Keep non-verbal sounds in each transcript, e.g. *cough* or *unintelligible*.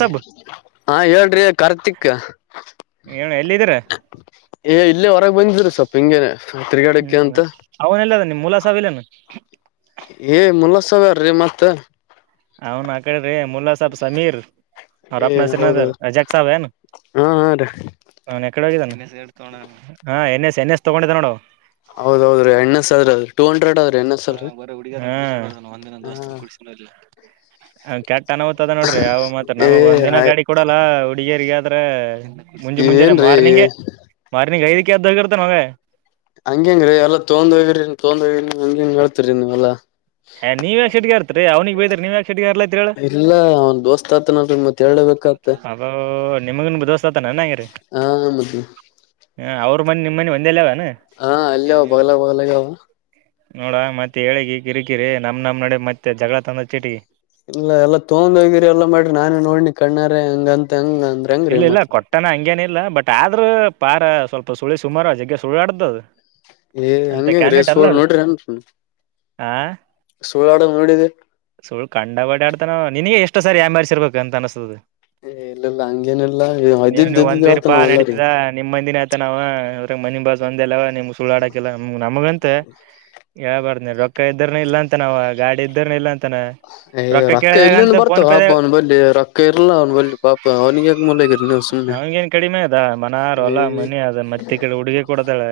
ಸಬ್ ಹಾ ಹೇಳ್ರಿ ಕಾರ್ತಿಕ್ ಎಲ್ಲಿದೀರ ಏ ಇಲ್ಲೇ ಹೊರಗೆ ಬಂದಿದ್ರರು ಸ್ವಪ ಹಿಂಗೇನೆ ತಿರ್ಗಾಡಕ್ಕೆ ಹ್ಮ್ ಅಂತ ಅವನೆಲ್ಲ ಅದ ನಿಮ್ ಮುಲ್ಲಾ ಸಾಬ್ ಇಲ್ಲೇನು ಏ ಮುಲ್ಲಸಾವ್ಯಾರ್ರೀ ಮತ್ತ ಅವನ್ ಆ ಕಡೆ ಅ ಮುಲ್ಲ ಸಾಬ ಏ ಸಮೀರನಾ ಹೌದು ಶ್ರೀನಗರ ಅಜಗ ಸಾಬ್ ಹ ಹಾ ಹಾ ರೀ ನನ್ ಎಕಡೆ ಹೋಗಿದ್ದಾನ ಹ ಎನ್ನಸ್ ಎಣ ಎಸ್ ತಗೊಂಡಿದ್ದ ನೋಡು ಹೌದ ಹೌದು ಎಣ್ಣ ಸಾವದದು ಟೂ ಹಂಡ್ರೆಡ್ದು ಹ ಬರ ಹುಗ ಒಂದಿನಂದ ದೋಸ್ತ ಕುಡಸಿನಲ್ಲ ಹ ಕೆಟ್ಟ ಅನತದ ನೋಡ್ರಿ ಅವ ಮಾತ್ರ ನಮಗ್ ಒಂದ್ಿನ ಹ ಏ ಗಾಡಿ ಕೊಡಲ್ಲ ಹುಡುಗಿಯರಿಗೆ ಆದ್ರ ಮುಂಜೆ ಮುಂಜೆಾನನೆ ಏನ್ರೀ ಮಾರ್ನಿಂಗಗೆ ಮಾರ್ನಿಂಗ್ ಐದಕ್ಕೆ ಎದ್ದು ಹೋಗಿರ್ತ ನಾವ ಹಂಗಂಗ್ರೀ ಎಲ್ಲಾ ತೊೊಂಡ್ ಹೋಗಿ್ರಿ ತೊೊಂಡ ಹೋಗಿರಿ ಹಂಗಂಗ ಹೇಳ್ತರಿ ನೀವ್ಲ್ಲಾ ಏ ನೀವ್ ಯಾಕ್ ಸಿಟ್ಟಿಗೆ ಆರ್ತೀರಿ ಅವ್ನಿಗೆ ಬೈದ್ರ ನೀವ್ ಯಾಕ್ ಸಿಟ್ಟಿಗೆ ಆರ್ಲತ್ತೀರಿ ಹೇಳು ಇಲ್ಲ ಅವನ್ ದೋಸ್ತ ಆತನಡ ಮತ್ತ ಎರಡು ಅ ನಿಮಗ ಹಾ ಮದ ಹ ಅವ್ರ ಮನೆ ನಿಮ್ಮ ಮನೆ ಒಂದೇಲ್ಲ ಹಾ ಅಲ್ಲಿ ಅವ ಬೋಗಲ ಬೋಗಲಾಗ ಅವ ನೋಡಾ ಮತ್ತೆ ಹೇಳಗೆ ಕಿರಿಕಿರಿ ನಮ್ ನಮ್ ನಡೆ ಮತ್ತೆ ಜಗಳ ತಂದ ಚೀಟಿ ಇಲ್ಲ ಎಲ್ಲಾ ತೊೊಂಡ್ ಹೋಗಿರಿ ಎಲ್ಲಾ ಮಾಡ್ರಿ ನಾನೇ ನೋಡ್ನಿ ಕಣ್ಣಾರೆ ಹಂಗಂತ ಹಂಗ ಅಂದ್ರ ಹೆಂಗ್ರೀ ಇಲ್ಲ ಇಲ್ಲ ಮತ್ ಕೊಟ್ಟಾನ ಹಂಗೇನ ಇಲ್ಲ ಬಟ್ ಬಟ್ ಆದ್ರ ಪಾರ ಸ್ವಲ್ಪ ಸುಳಿ ಸುಮಾರು ಜಜಗ್ಗೆ ಸುಳಿ ಆಡ್ದದು ಏ್ ಹಂಗೇಂಗ್ರೀ ಸೋಳ್ ನೋಡ್ರಿ ಅನ್ ಹ ಸುಳ್ಕಂಡ ಬಡ ಆಡ್ತಾನೋ ನಿನಗೆ ಎಷ್ಟು ಅಷ್ಟ ಸರ್ ಯ ಮಾರ್ಸ ಇರ್ಬೇಕ ಅನಿಸತದೆ ಎಲ್ಲೆಲ್ಲ ಹಂಗೇನೆಲ್ಲಾ ನೀವ್ ನೀವ್ ಒಂದಿರಪಾ ನಡೀತದ ನಿಮ್ಮ ಮಂದಿನ ಆಯತ ನಾವ್ ಅದ್ರಾಗ ಮನಿ ಬಾಜ್ ಒಂದ ಅಲ್ಲವ ನಿಮ್ ಸುಳ್ಳುಾಡಾಕಿಲ್ಲ ನಮಗಂತೆ *inaudible* ಯಾಳ್ ಬಾರ್ದಿ ರೊಕ್ಕ ಇದ್ರನು ಇಲ್ಲ ಅಂತ ನಾವವು ಗಾಡಿ ಇದ್ದ್ರನು ಇಲ್ಲ ಅಂತ ಅಂತಾನ ಏ್ ರೊಕ್ಕ ಕೇಳಿದಾಗ ಎಲ್ಲಿಂದ ಫೋನ್ ಬರ್ತಾವ ಹಬ್ಬ ಅವ್ನು ಬಲ್ಲಿಿ ರೊಕ್ಕ ಇರ್ಲ್ಲ ಅವ್ನು ಬಿ ಪಾಪ ಅವ್ನಿಗೆ ಯಾಕ ಮುಲಗಿರಿ ನೀವು ಸುಮ್ನೆ ನಾವಗೇನ್ ಕಡಿಮೆ ಅದ ಮನಾರ ಎಲ್ಲ ಮನಿ ಅದ ಮತ್ತ ಕಡೆ ಹುಡುಗಿ ಕೊಡದಲ್ಲ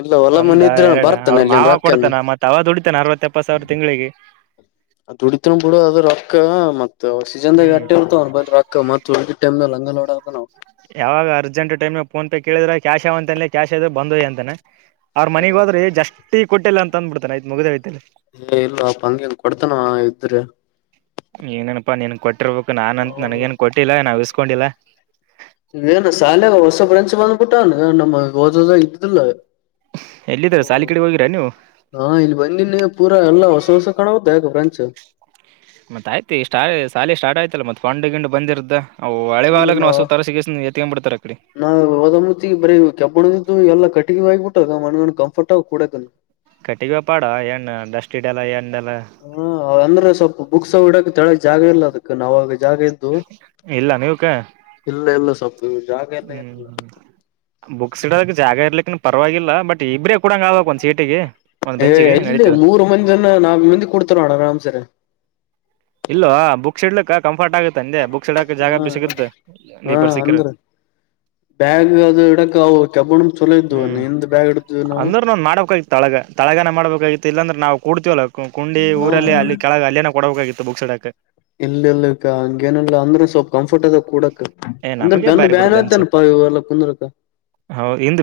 ಇಲ್ಲ ಹೊಲ ಒಂದ ಮನಿ ಇದ್ರ ಎರಡ ಅವ್ರ ಬರ್ತಾನ ಇಲ್ಲಿನ್ ಮಾವ ರೊಕ್ಕಂದ ಕೊಡ್ತಾನ ಮತ್ತ ಅವ ದುಡಿತಾನ ಅರವತ್ತ ಎಪ್ಪತ್ ಸಾವಿರ ತಿಂಗಳಿಗೆ ದುಡಿತ ಬಿಡು ಅದ್ರ ರೊಕ್ಕ ಮ ಸೀಜನ್ದಾಗ ಹ್ಮ್ ಅಟ್ಟೆ ಇರ್ತವ ಬ ರೊಕ್ಕ ಮ ಟಮ ಯಾವಾಗ ಅರ್ಜೆಂಟ್ ಟೈಮ್ಗೆ ಫೋನ್ ಪೇ ಕೇಳಿದ್ರೆ ಕ್ಯಾಶ್ ಅವಂತ ಕ್ಯಾಶ್ ಆದ್ರೆ ಬಂದಯಿ ಅಂತಾನ ಅವ್ರ ಏ ಮನೆಗ್ ಹೋದ್ರೆ ಇಲ್ಲ ಜಸ್ತಿಿ ಕೊಟ್ಟಿಲ್ಲ ಅಂತ ಅಂದ್ಬಿಡ್ತಾನ ಆಯತ್ ಮುಗ್ದೇ ಯ್ತಲ್ಲಿ ಏ ಇಲ್ ಅಪ ಹಂಗಗೆ ಹೆಂಗ ಕೊಡ್ತಾನ ಇದ್ರೆ ಏನನಪಾ ನೀನ್ ಕೊಟ್ಟಿರ್ಬೇಕು ನಾನಂತ ನನ್ಗೇನ್ ಕೊಟ್ಟಿಲ್ಲ ನಾ ಇಿಸಕೊಂಡಿಲ್ಲ ನೀ ಏನು ಶಾಲೆಾಗ ಹೊಸ ಪ್ರ್ರೆನ್ಸ್ ಬಂದ್ಬಿಟ್ಟ ನಮ ಓದೋದಾಗ ಇದಿಲ್ಲ ಎಲ್ಲಿದ್ರ ಸಾಲಿ ಕಡೆ ಹೋಗಿರ ನೀವು ಹಾ ಇಲ್ಲಿ ಬಂದಿನ್ನ ಪೂರಾ ಎಲ್ಲ ಹೊಸ ಹೊಸ ಕಾಣ ಬ ್ರೆಂಚ್ು ಮತ್ತತ್ ಆಯ್ತುಷ್ಟ್ಟ ಶಾಲಿ ಸ್ಟಾರ್ಟ ಆಯ್ತಲ್ಲ ಮತ್ತತ್ ಪಾಂಡಿ ಗಿಂಡ್ ಬಂದಿದ್ದ ಹೌದ ನಾ ಬಿಡ್ತಾರ ಆ ಕಡೆ ನಾ ಹಓದಮ್ಮತಿ ಬರೀ ಕೆಬ್ಬಣದಿದ್ದು ಎಲ್ಲ ಕಟಿ ಆ್ಬಿಟ್ಟುಾಗ ಮ ಕಂಫರ್ಟ್ ಆ ಕೂಡ ಕಟ್ಟಿಿಗೆ ಬ್ಯಾಪಾಡ ಏನ್ ಡಸ್ಟ್ ಇಡಲ್ಲ ಏನ್ಲ್ಲ ಹ ಅಂದ್ರೆ ಸ್ವಲ್ಪ ಬುಕ್ಸ್ ಹಡಕ್ ತಳ ಜಾಗ ಇಲ್ಲ ಅದಕ್ ನಾವಾಗ ಜಾಗ ಇದ್ದು ಇಲ್ಲ ನೀವ್ಕ ಇಲ್ಲ ಇಲ್ಲ ಸ್ವಲ್ಪ ಜಾಗ ಎಲ್ಲ ಹ್ಮ್ ಏನಿಲ್ಲ ಹ್ಮ್ ಬುಕ್ಸ್ ಇಡೋದಕ್ಕೆ ಜಾಗ ಇರ್ಲಿಕ್ಕನು ಪರವಾಗಿಲ್ಲ ಬಟ್ ಇಬರೇ ಕೊಡಂಗಗೆ ಆಾಗ ಒಂದು ಸೀಟಿಗೆ ಒಂದ್ ಏ ಬೆಂಚಿಗೆ ಇಲ್ಲಿ ನಡೀತದ ಮೂರು ಮಂದಿನ್ನ ನಾಲ್ಕು ಮಂದಿ ಕೊಡ್ತಾರೋಣ ಆರಾಮ್ಸರ ಇಲ್ಲವಾ ಬುಕ್ ಶಡ್ಲಕ್ಕ ಫಾಟ್ ಆಗುತ್ತೆ ಅಂದೆ ಬುಕ್ಸ್ ಇಡಕ ಜಾಗ ಹ ಬಿ ಸಿಗುತ್ತೆ ಹಾ ನೀಬ್ ಬರ್ ಸಿಕ್ಕರ ಅಂದ್ರ ಬ್ಯಾಗ್ ಅದು ಇಡಕ ಅವು ಕೆಬಣ ಚಲೋ ಇದವು ಹ್ಮ್ ನಿಂದ್ ಬ್ಯಾಗ್ ಇಡತವಿ ನಾವು ಅಂದ್ರ ನಾನ್ ಮಾಡ್ಬೇಕಾಗಿತ್ತು ತಳಗ ತಳಗನ ಮಾಡ್ಬೇಕಾಗಿತ್ತು ಇಲ್ಲ ಅಂದ್ರೆ ನಾವುೂಡ್ತಿವಲ್ಲ ಕುು ಊರಲ್ಲಿ ಅಲ್ಲಿ ಕೆಳಗೆ ಅಲ್ಲಿೇನ ಕೊಡಬೇಕಾಗಿತ್ತು ಬಕ್ಸ್ಡಕ್ ಇಲ್ಲ ಇಲ್ ಹಂಗೇನಿಲ್ಲ ಅಂದ್ರೆ ಸ್ವಲ್ಪ ಕಂಫರ್ಟ್ ಅದ ಕೂಡಕ್ ಏ ಅಂದ್ರೆ ನಮಗೆ ಬಂದು ಬಾರಿ ಬೇತೇ ದಲ್ಲ ಪುಕ ಹೌದು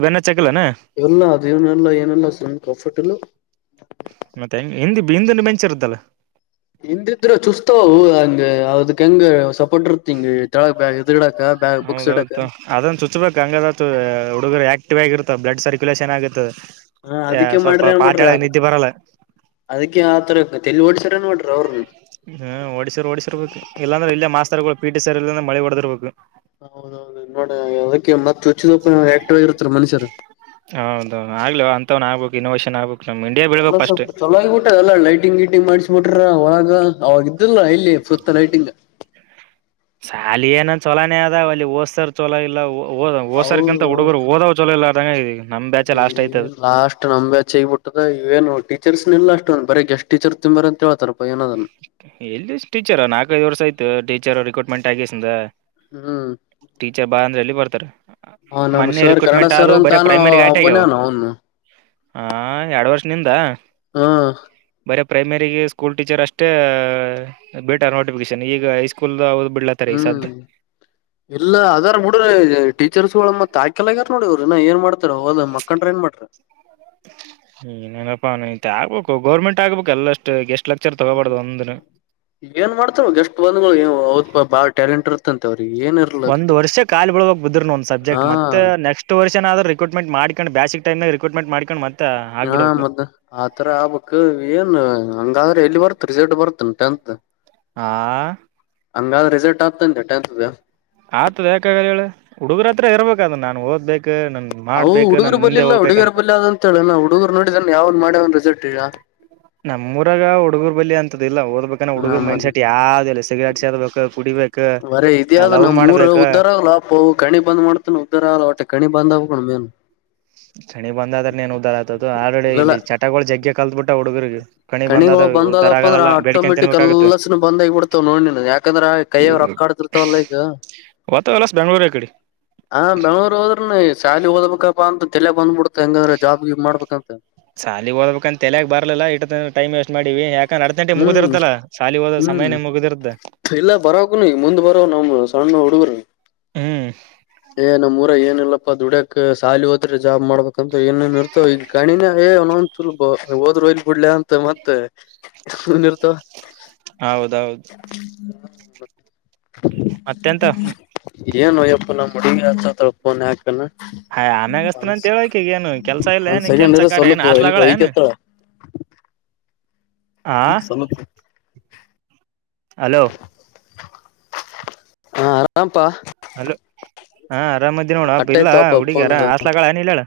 ಎಲ್ಲ ಅದೇನೆಲ್ಲ ಏನೆಲ್ಲ ಸಮ ಕಫರ್ಟಲ್ಲ ಹಿಂದ ಮೆಂಚಿರುದಲ್ಲ ಹಿಂದಿದ್ರರು ಚೂಸ್ತಾವ ಹಂಗ ಅದಕ ಹೆಂಗ ಸ್ ಪಟ್ಟರುತಳ ಇದು ಇಡಾಕ್ಕ ಬಾಗ ಬುಕ್ಸ್ ಇಡಾಕ್ಕ ಹೌದೌದು ಅದನ್ ಚುಚ್ಬೇಕ್ ಹಂಗದ ಹುಡುಗರು ಆಕ್ಟಿವ್ ಆಗಿರುತ್ತ ಬಲಡ್ ಸರ್ಕುಲೇಷನ್ ಆಗತ್ತದೆ ಹಾ ಅದಕ್ಕೆ ಮಾಡ್ರಿ ಏನ್ ಮಾಡ್ರಿ ಅ ಬರಲ್ಲ ಅದಕ್ಕೆ ಆತರ ಲ್ಲಿ ಓಡ್ಸರ ನೋರಿ ಅವ್ರನು ಹ್ಮ್ ಓಡಿಸಿರ್ ಓಡಿಸಿರ್ಬೇಕು ಇಲ್ಲಾಂದ್ರೆ ಇಲ್ಲ ಮಾಸ್ತರ್ಗಳು ಪಿಟಿ ಸರ್ ಇಲ್ಲ ಅ್ರೆ ಮಳಿ ಹೊಡದಿರ್ಬೇಕು ಹೌದೌದು ನೋಡ ಅದಕ್ಕೆ ಮತ್ತೆ ಚುಚ್ಚಪ್ಪ ಆಕ್ಟಗರುತ್ತಲ್ಲ ಮನುಷ್ಯರು ಇನೋಷನ್ ಆ ಎಲ್ಲ ಸ್ವಲ್ಪ ಚಲಾಗಿಬಟ್ಟದೆಲ್ಲ ಲೈಟಿಂಗ್ ವೀಟಂಗ ಮಾಡಸ ಮಿಟ್ರ ಒಳಗ ಅವಾಗ ಇದ್ದಲ್ ಇಲ್ಲಿ ಸುತ್ತ ಲೈಟಿಂಗ್ ಶಾಲಿ ಏನಂದ ಚೊಲೋನೇ ಅದ ಅಲ್ಲಿ ಓದ್ತಾರ ಚಲೋ ಇಲ್ಲ ಹಓದ ಓಸರ್ಗಿಂತ ಹುಡುಗರುಓದ್ ಜಲ ಇ ಆದಂಗ ಇದ ಈಗ ಅದ ಲಾಸ್ಟ್ ನಮ್ಚ್ ಹಗಬಿಟ್ಟದ ಇವಏನು ಟೀಚರ್ಸ್ ನಿಲ್ಲ ಅಷ್ಟ ಬರಿ ಎಸ್ ಟಚರ್ ತಂಬರ ಅಂತೇತಾರಪ್ಪ ಏನದನ್ ಎಲ್ಲಿ ಟೀಚರ್ ನಾಲ್ಕೈಐದು ವರ್ಷ ಆಯತು ಟೀಚರ್ ರಿರೂಟ್ಮೆಂಟ್ ಆಗಸಂದ ಹ್ಮ್ ಟೀಚರ್ ಬಾಾರ ಅಂದ್ರೆ ಎಲ್ಲಿ ಬರ್ತಾರೆ ಹ ನಮ್ ಮೊನ್ನೆ ಸರ್ ಕನ್ನಡ ರರಿಕ್ರೂಟ್ಮೆಂಟ್ ಆದ ಸರ್ ಬರ ಅಂತಾನು ಪ್ರೈಮರಿ ಆಟ ಆಗಾವ ಒಬ್ಬನೇನು ಅವನು ಹ ಎರ ವರ್ ನಿಂದ ಹಾ ಬರ ಪ್ರೈಮರಿಗೆ ಸ್ಕೂಲ್ ಟೀಚರ್ ಅಷ್ಟೇ್ ಬೇಟ ನೋಟಿಫಿಕೇೇಶನ್ ಈಗ ಹೈಸ್ಕೂಲ್ ಹ್ಮ್ ಇಲ್ಲ ಅದಾರ ಮುಡ್ರ ಟೀಚರ್ಸ್ ಒಳ ಮತ್ತ ತಾಯ್ಕೆಲ್ಗಾರ ನೋಡವ್ರ ನಾ ಏನ್ ಮಾಡ್ತಾರ ಹೋದ್ ಮಕ್ಕಂಡ್ರ ಏನ್ ಮಾಡ್ರ ಈನನಪ್ಪಾ ಇ ಆಗ್ಬೇಕು ಗೌರ್ಮೆಂಟ್ ಆಗ್ಬೇಕಕ್ ಎಲ್ಲ ಅಷ್ಟು ಎಷ್ಟು ಹ್ಮ್ಮ ಏನ್ ಮಾಡ್ತವ ಎಷ್ಟ್ ಬಂದ್ಗಳು ಅವ ಬಾಳ ಟ್ಯಾಲೆಂಟ್ ಇರತಂತೆವ್ರಿ ಒಂದ ವರ್ಷ ಕಾಲಿ ಬಿಳಕ್ ಬುದ್ರರು ಒಂದ ಸಬ್ಜೆಕ್ಟ್ ಹಾ ಮತ್ತ ನೆಸ್ಟ್ ವರ್ ಏನಾದರು ರಿರೂಟೆಂಟ್ ಮಾಡಕೊಂಡ್ ಬ್ಯಾ ಸಿಕ್ ರರಿರೂಟ್ ಮಾಡಿ ಹಾ ಮದ್ದ ಆತರ ಆಬಕ್ ಏನ್ ಹಂಗಾದ ಎಲ್ಲಿ ಬರ್ತ ರಿಸಲ್ಟ್ ಬರ್ತ ಟೆಂತ್ ಆ ಹಂಗಾದ ರಿಸಲ್ಟ್ ಆಗ್ತನ್ ಟೆಂತ್ ಆತದ ಯಾಕಾಗಲ್ಲ ಹೇಳ ಹುಡುಗರ ಹತ್ರ ಇರ್ಬೇಕ ಅದು ನಾನನ್ ಓದ್ಬೇಕು ನನ್ ಹವು ಮಾಡ್ಬೇಕು ನಾನ್ ಹುಡುಗುರು ಬಲ್ಲಿ ಮುಂದೆ ಇಲ್ಲ ಹುಡುಗಿಯರ ಹೋಗ್ಬೇಕಂತ ಬಲ್ಲಿ ಅಂತ ಹೇಳ ನಾ ಹುಡುಗರು ನೋಡಿದಾನ ಯಾವ್ ಮಾಡ ಒ ರಿಸಲ್ಟ್ ಟ್ಟರ ನಮ್ಮೂರಾಗ ಹುಡುಗೂರ್ ಬಳಿ ಅಂತದಿಲ್ಲ ಹದ ಬ ನ ಹ ಹುಡುಗರ್ ಮ ಮೈಂಡ್ಸೆಟ್ ಯಾವ್ದು ಇಲ್ಲ ಸಿಗರೇಟ್ ಸೇದಬೇಕು ಕುಡಿಬೇಕು ಲವ್ ಮಾಡ್ಬೇಕು ಹ ಕಣಿ ಬಂದ್ ಮಾಡ್ತಾನ ಉದ್ದರ ಆಲ್ಲ ಹೊಟ್ಟೆ ಕಣಿ ಬಂದ್ ಆಕೊಂಡ ಮೇನ್ ಚನಿ ಬಂದಾದ್ರ ಏನ್ ಉದ್ದಾರ ಆಗ್ತು ಆಲ್ರೆಡಿ ಇಲ್ಲಲ್ಲ ಇಲ್ಲಿ ಚಟಗಳು ಜಗ್ಗೆ ಕಲ್ತ್ ಬಿಟ್ಟ ಹುಡುಗರ್ರಿಗೆ ಕಣಿಗಳು ಬಂದದಪ್ಪ ಅಂದ್ರ ಆಟೋಮೆಟಿಕ್ ತಿನ್ಬೇಕಾಗುತ್ತೆ ಅಲ್ಲಸ್ನ ಬಂದಾಗಿಬ ಬಿಡ್ತಾವ ನೋಡ್ನ ಯಾಕಂದ್ರ ಆ ಕೈಯವ ರಕ್ ಕಡದರ್ತವಲ್ಲ ಈಗ ಹೊತ ಇಲ್ಲಸ್ ಬೆಂಗಳೂರು ಕಡೆ ಹಾ ಬೆಂಗಳೂರ್ ಹೋದ್ರ ಶಾಲಿ ಹಓದಬೇಕಪ್ಪಾ ಅಂತ ತಲೆ ಬಂದ್ಬಿಡ್ತ ಹೆಂಗಂದ್ರ ಜಾಬ್ ಗಿಬ್ ಮಾಡ್ಬೇಕಂತ ಸಾಲಿಗೆ ಹೋಗ್ಬೇಕಂತ ಎಲ್ಯಾಗ ಬರ್ಲಿಲ್ಲ ಇಟ್ಟ ಟೈಮ್ ವೇಸ್ಟ್ ಮಾಡಿವವಿ ಯಾಕ ನಡೆ ಗಂಟೆ ಹ್ಮ್ ಮುಗಿದಿರದಲ್ಲಾ ಸಾಲಿ ಹದ ಹ್ಮ್ ಸಮಯೇ ಮುಗಿದಿರದ ಇಲ್ಲ ಬರೋಕ್ಕ ನೀ ಮುಂದ್ ಬರೋ ನಮ್ ಸಣ್ಣ ಹುಡುಗ್ರ ಹ್ಮ್ ಏ ನಮ್ಮ್ಊರಗ ಏನ ಇಲ್ಲಪ್ಪಾ ದುಡ್ಯಕ ಸಾಲಿ ಹೋದ್ರೆ ಜಾಬ್ ಮಾಡ್ಬೇಕಂತ್ರ ಏನೇನ್ ಇರ್ತವ ಈಗ ಗಣಿನೇ ಏ *unintelligible* ಹೋದ್ರು ಹೋಲಿ ಬಿಡ್ಲ ಅಂತ ಮತ್ತೆ ಸುಮ್ನ್ ಇರ್ತ ಹೌದೌಹೌದ ಏನುಯಪ್ಪ ನಮ್ಮ ಹುಡುಗಿ ಹಚ್ಚತಾಳ ಫೋನ್ ಆಮ್ಯಾಗ ಹಸ್ತನಂತ ಹೇಳಕೀಗ ಏನು ಕೆಲ್ಸ ಇಲ್ಲ ಏನ್ ಕೆಲ್ಸ ಒನ್ ಕಾರ್ಯ ಏನ್ ಸ್ವಲ್ಪ ಹಾಸ್ಲಾಗಳ ಏನ್ ಇರು *unintelligible* ಆ ಎ ಸಲ್ಲುತ್ತ ಹಲೋ ಹಾ ಆರಾಮಪ್ಪಾ ಹಲೋ ಹಾ ಅರಾಮದಿ ನೋಣ ಅ ಕಟ್ ಇಲ್ಲಾ ಆಯ್ತವಪ್ಪ ಫೋನ್ ಹುಡುಗಿರ ಅದ ಹಾಸ್ಟೆಲ್ ಗಳ ಇಲ್ಲೇ ಅದಾಳ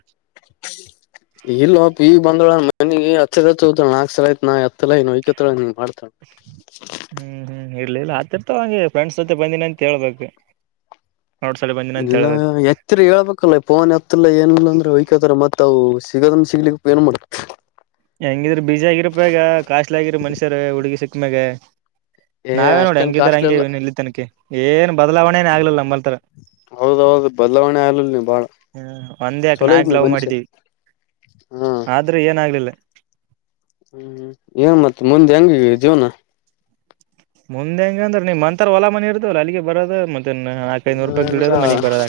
ಇಲ್ ಅಪ್ಪಿ ಈಗ ಬಂದಳ ಮನಗೆ ಹಚ್ಚ ಚೋದಳ ನಾಕ ಸಲ ಆಯತ್ ನಾ ಎತ್ತಳ ಹೊಯಕತ್ತಳ ಹ್ಮ್ ಹ್ಮ್ ಇಲಿಲ್ಲ ಆತರ ಹಾಗೆ ಫ್ರೆಂಡ್ಸ್ ಜೊತೆ ಬಂದಿನಿ ಅಂತ ಹೇಳಬೇಕು ಇಲ್ಲ ಎತ್ತಿರ ಹೇಳ್ಬೇಕಲ್ಲ ಪೋನ್ ಎತ್ತಿಲ್ಲ ಏನಿಲ್ಲ ಅಂದ್ರ ವಯಕತಾರ ಮತ್ ಅ ಸಿಗೋದನ್ ಸಿಗ್ಲಿಕ್ಕಪ್ಪ ಏನ್ ಮಾಡುಬೇಕು ಹೆಂಗಿದ್ರ ಬಿಜಿ ಆಗಿರಪ್ಪಗ ಕಾಸ್ಟ್ಲಿ ಆಗಿರ ಮನುಷ್ಯರು ಹುಡುಗಿ ಸಿಕ್ಕಮ್ಯಾಗ ಏ ನಾವೇ ನೋಡಿ ಅಷ್ಟೇನ್ ಹೆಂಗಿದಾರ ಕಾಸ್ಟ್ಲಿ ಅಲ್ಲ ಹಂಗೆವನ್ ಇಲ್ಲಿ ತನಕ ಏನ್ ಬದಲಾವಣೆನ ಆಗ್ಲಿಲ್ಲ ನಂಬಲ್ತಾರ ಹೌದೌಹೌದು ಬದಲಾವಣೆ ಆಗ್ಲಲ್ ನೀ ಬಾಳ ಚಲೋ ಇದ್ನಿ ಮನುಷ್ಯ ಹಾ ಆದ್ರೆ ಏನಾಗ್ಲಿಲ್ಲ ಹ್ಮ್ ಏನ್ ಮತ್ತೆ ಮುಂದೆ ಹೆಂಗ ಜೀವನ ಮುಂದೆ ಹೆಂಗ ಅಂದರ ನಿಮ್ ಅಂತರ ಹೊಲ ಮನಿ ಇರತವಲ್ಲ ಅಲ್ಲಿಗೆ ಬರೋದ ನಾಕೈನೂರು ನ ರೂಪಾಯಿ ದುಡಿಯೋದು ನಾ ಮನಿಗ್ ಬರೋದ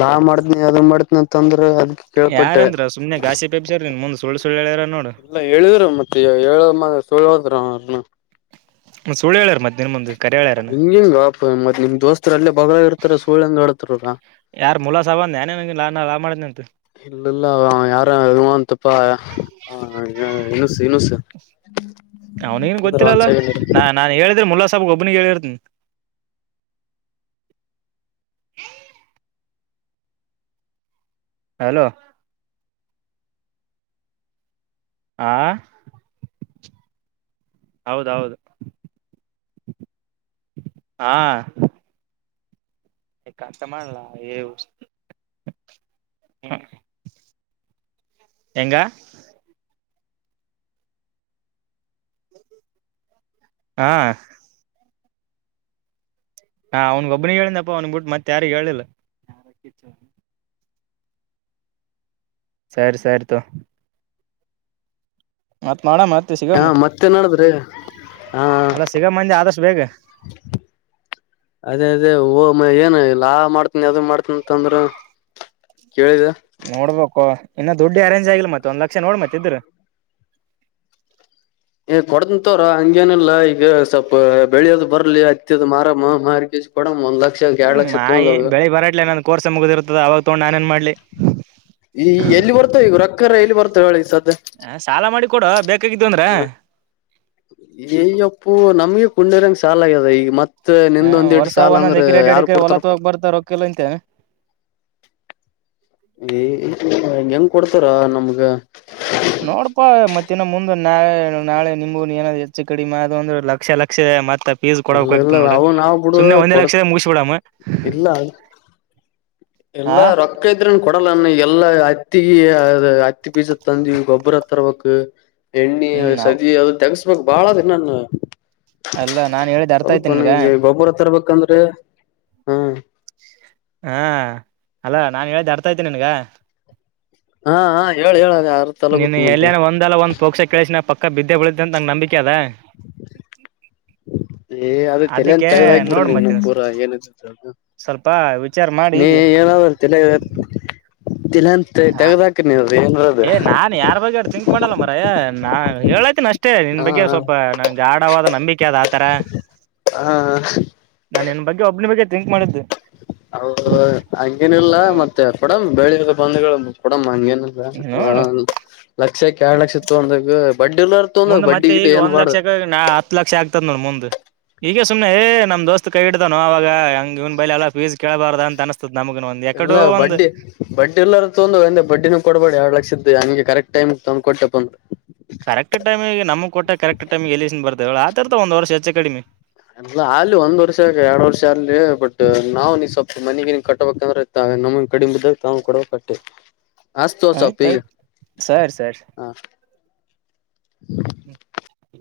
ಲಾ ಮಾಡತನಿ ಅದ ಮಾಡತನಿ ಅಂತಂದ್ರ ಅದ ಕೇಳ್ಪಟ್ಟೆ ಯಾರಂದ್ರ ಸುಮ್ನೆ ಗಾಸಿ ಪೆಬ್ಸರ್ ನಿನ್ ಮುಂದ್ ಸುಳ್ಳು ಸುಳ್ಳು ಹೇಳ್ಯಾರ ನೋಡು ಎಲ್ಲ ಹೇಳಿದ್ರು ಮತ್ತೆ ಹೇಳಮ್ ಸರ *unintelligible* ಸುಳ್ಳು ಹೇಳರ್ ಮತ್ತೆ ಹಂಗಿಂಗ ಬಾಪ ನಿಮ್ ದೋಸ್ತರು ಅಲ್ಲೇ ಬಾಗಲಗ ಇರ್ತಾರ ಸುಳ್ಂಗ ಹೇಳತರ ಅವರ ಯಾರು ಮೂಲ ಸಾಬ್ ಅಂದ ನಿನಗ ನಾ ಲಾ ಮಾಡಿದಂನಂತ ಇಲ್ಲ ಇಲ್ಲಆವಾ ಯಾರ ಇವಾ ಅಂತಪ್ಪ ಇನಸ್ ಇನುಸ್ ಅವನಿಗನ್ ನಿಂದ್ರ ಒಂದ್ ಗೊತ್ತಿಲ್ಲಲ್ಲಾ ಸೈಡ್ ನಾ ನಾನ್ ಹೇಳಿದ್ರೆ ಮುಲ್ಲಾ ಸಾಬ್ ಮುಲ್ಲಾ ಸಾಬ್ ಒಬ್ಬನಿಗೆ ಹೇಳಿರ್ತೀಿ ಹಲೋ ಆ ಹೌದೌಹೌದು ಹಾ ಕಸ್ಟ ಮಾಡನ್ಲ ಎ *unintelligible* ಹೆಂಗ ಹಾ ಹಾ ಅವನ್ಗ ಒಬ್ನಿಗೆ ಹೇಳನಪ್ಪ ಅವನ್ ಬಿಟ್ಟ ಮತ್ತೆ ಯಾರಗ್ ಹೇಳಿಲ್ಲ. ಸರಿ ಸರಿ ತಗೋ ಮಳ ಮಾರ್ತ್ತ ಹಾ ಸಿಗಮ್ ಮತ್ತೆ ನಡದ್ರಿ ಹಾ ಅಲ್ಲ ಸಿಗಮ್ ಅಂದೆ ಆದಷ್ಟು ಬೇಗ ಅದೇ ಅದೇ ಓ ಏನು ಲಾ ಮಾಡ್ತನಿ ಅದ ಮಾಡ್ತನಿ ಅಂತಂದ್ರರು ನೋಡ್ಬಾಕೋ ಇನ್ನು ದುಡ್ಡಿ ಅರೇಂಜ್ ಆಗಿಲ್ ಮತ್ತೆ ಒಂದ್ ಲಕ್ಷ ನೋಡ್ ಮತ್ತ ಇದ್ರ ಏ ಕೊಡತನತೋರು ಹಂಗೇನಿಲ್ಲಾ ಈಗ ಸ್ವಲ್ಪ ಬೆಳಿ ಅದು ಬರ್ಲಿ ಹತ್ತಿದ ಮಾರಮ್ಮ ಮಾರ ಕೇಸು ಕೊಡಮ್ಮ ಒನ್ ಲಕ್ಷ ಎರಡ್ ನಿಮ್ಮ್ ಲಕ್ಷ ಮಾಯಿ ತಗೊಂಡೋಗ ಬೆಳಿ ಬರತಲೆ ನನ್ ಕೋರ್ಸ ಮುಗುದಿರ್ತದ ಅವಾಗ ತಗೊಂಡು ನಾನೇನ್ ಮಾಡ್ಲಿ. ಈ ಎಲ್ಲಿ ಬರ್ತಾವ ಈಗ ರಕ್ಕರ ಎಲ್ಲಿ ಬರ್ತಾವ ಹೇಳಿ ಸ. ಹ ಸಾಲ ಮಾಡಿ ಕೊಡುವ ಬೇಕಾಗಿದ್ದು ಅಂದ್ರ. ಹ ನಮಗೆ ಕುೊಂಡಿರಂಗಗೆ ಸಾಲ ಆಗ್ಯದ ಈಗತ್ತೆ. ಮತ್ತ ಹ ನಿ್ದ ಒಂದ್ ಎಟ ವರ್ಷ ಸಾಲ ಒಂದೊಂದ್ ಅಂದ್ರ ಎಕರೆ ಎರಡ್ ಎರಡ್ ಯಾರು ಎಕರೆ ಹೊಲ ಕೊಡ್ತಾರಪ್ಪ. ತಗೋಕ್ ಬರ್ತಾರ ರೊಕ್ಕಿಲ್ಲ ಅಂತ ಏ ಹೆಂಗ್ ಕೊಡ್ತಾರ ನಮ್ಗ. ನೋಡ್ಪಾ ಮತ್ತೆ. ಮತ್ತಿನ ಮುಂದೆ ನಾಳ ನಾಳೆ ನಿಮಗ ಏನಾದ್ ಹೆಚ್ಚು ಕಡಿಮೆ ಅದು ಅಂದ್ರೆ ಲಕ್ಷ ಲಕ್ಷ ಮತ್ತ. ಸ್ ಇಲ್ಲ ಕೊಡಕ್ ಇಲ್ಲ ಆಗ್ತ ನೋಡಿ ಅವು ನಾವ್ ಬಿಡು ಸು್ನೆ ಒಂದೇ ಕೊಡ ಲಕ್ಷ ಮುಗಸ ಬಿಡಾಮ. ಇಲ್ಲ ಅದ ಎಲ್ಲಾ ರೊಕ್ಕ ಇದ್ರ. ಕೊಡಲನ್ನ ಎಲ್ಲಾ ಅತ್ತಿಿಗೆ ಅದ ಹತ್ತಿ ಪೀಜ ತಂದಿವ ಗೊಬ್ಬರ ತರ್ಬೇಕಕ್. ಎಣ್ಣೆ ಹ್ಮ್ ನಾವ್ ಸದ ಅದು ತೆಗಸ್ಬೇಕಕ್ ಬಾಳದ ನನ್ನ. ಅಲ್ಲ ನಾನ್ ಹೇಳಿದ್ ಅರ್ಥ ಆಯ್ತಿ ಸ್ವಲ್ಪ ನ ನಿನ್ಗ ಈಗ ಗೊಬ್ಬರ ಹ ತರಬೇಕಂದ್ರೆ ಹಾ. ಹಾ ಅಲ್ಲ ನಾನ್ ಹೇಳ್ದ ಆಡ್ತಾ ಇದ್ದೇನಿ ನಿನ್ಗ. ಹಾ ಹಾ ಹೇಳಿ ಹೇಳ. ಅದ ಯಾರ ನೀನ್ ತಲಗುತ್ ಮತ್ತೆ ಎಲ್ಲೇನ ಒಂದಲ್ಲ ಒಂದಂದು ಪೋಕ್ಷ ಕೇಳಸಿನ ಪಕ್ಕ ಬಿದ್ದೆ ಬಿಳತೆ ಅಂತ ನಂಗ ನಂಬಿಕೆ ಅದ. ಏ ಅದ ತಲಂತ ಅದಕ್ಕೆ ತಗದ ಆಕ್ಬಿಡ ನೋಡ್ ನೀವ ಮತ್ತೆ ಪೂರ ಏನ್ ಅ. ಸ್ವಲ್ಪ ವಿಚಾರ ಮಾಡಿ ನೀ ಹೀಗೆ ಎನಾವ ತಿಲ್ಲ. ಹಾ ಏನ್ರದ ಏ ನಾನ್ ಯಾರ್ ಬಗ್ ತಿಂಕ್ ಮಾಡಲ್ಲ ಮರ ನಾ ಹೇಳತನ ಅಷ್ಟ. ಅಷ್ಟೇ ನಿನ್ ಹಾ ಬಗ್ಗೆ ಹಾ ಸ್ವಲ್ಪ ನಂಗೆ ಆಢವಾದ ನಂಬಿಕೆ ಅದು ಆತರ. ಹಾ. ಒಬ್ನಿ ಬಗ್ ಥಿಂಕ್ ಮಾಡಿದ್ದು. ಹ ಹಂಗೇನ ಇಿಲ್ಲ ಮತ್ತೆ ಕೊಡಮ ಬೆಳಿದ ಬಂದಗಳು ಕೊಡಮ ಹಂಗೇನ್. ಹ್ಮ ನೋಡು ಲಕ್ಷಕ್ಕೆ ಎರಡ್ ಲಕ್ಷ ಇ ತಂದಾಗ. ಮುಂದೆ ಮತ್ತೆ ಈಗ ಒಂದ್ ಲಕ್ಷ ಆಕ ನಾ ಹತ್ತು ಲಕ್ಷ ಆಗ್ತದ ನೋಡ ಮುಂದೆ. ಈಗ ಸುಮನೆಏ ನ ದೋಸ್ತ್ ಕೈ ಇಡ್ದ್ೋ ಅವವಾಗ ಹಂಗ ಇವ್ ಬೈಲಿ ಎಲ್ಲ ಫೀಸ್ ಕೇಳಬಾರ್ದ ಅನ್ಸ್ತ. ಎಲ್ಲ ಬಡ್ಡಿ ಬಡ್ಡಿ ಎಲ್ಲಾರೂ ತೊಂದ ಒಂದೆ ಬಡ್ಡಿನ ಕೊಡ್ಬೇಡಿ ಎರಡ್ ಲಕ್ಷದ್ದ. ನಂಗೆ ಕರೆಕ್ಟ್ ಟೈಮ್ಗೆ ತಂದ್ ಕೊಟ್ಟಪ್ಪಂದರು. ಕರೆಕ್ಟ್ ಟೈಮಿಗೆ ನಮ್ ಕೊಟ್ಟ ಕರೆಕ್ಟ್ ಟೈಮಿಗೆ ಎಲ್ಲಿಸನ್ ಬರ್ತಾವ ಹೇಳಳ ಆತರ್ತಾವ ಒಂದ್ ವರ್ಷ ಹೆಚ್ಚೆ ಕಡಿಮೆ. ಎ ಅಲಿ ಒಂದ್ ವರ್ಷ ಎರಡ್ ವರ್ಷ ಆಲಿ ಬಟ್ ನಾವು ನೀ್ ಸ್ವಲ್ಪ. ಮನಗನ್ ಕಟ್ಟಬೇಕಂದ್ರೆ ಇ ನಮನ್ ಕಡಿಮ ಬಿದ್ದಾಗ ತಾವು ಕೊಡಬೇಕಟ್ಟೇ. ಹಸ್ತು ಸಪಿ ಆಯ್ತಾಯ್ತು ಸರಿ ಸರಿ ಹಾ. *unintelligible*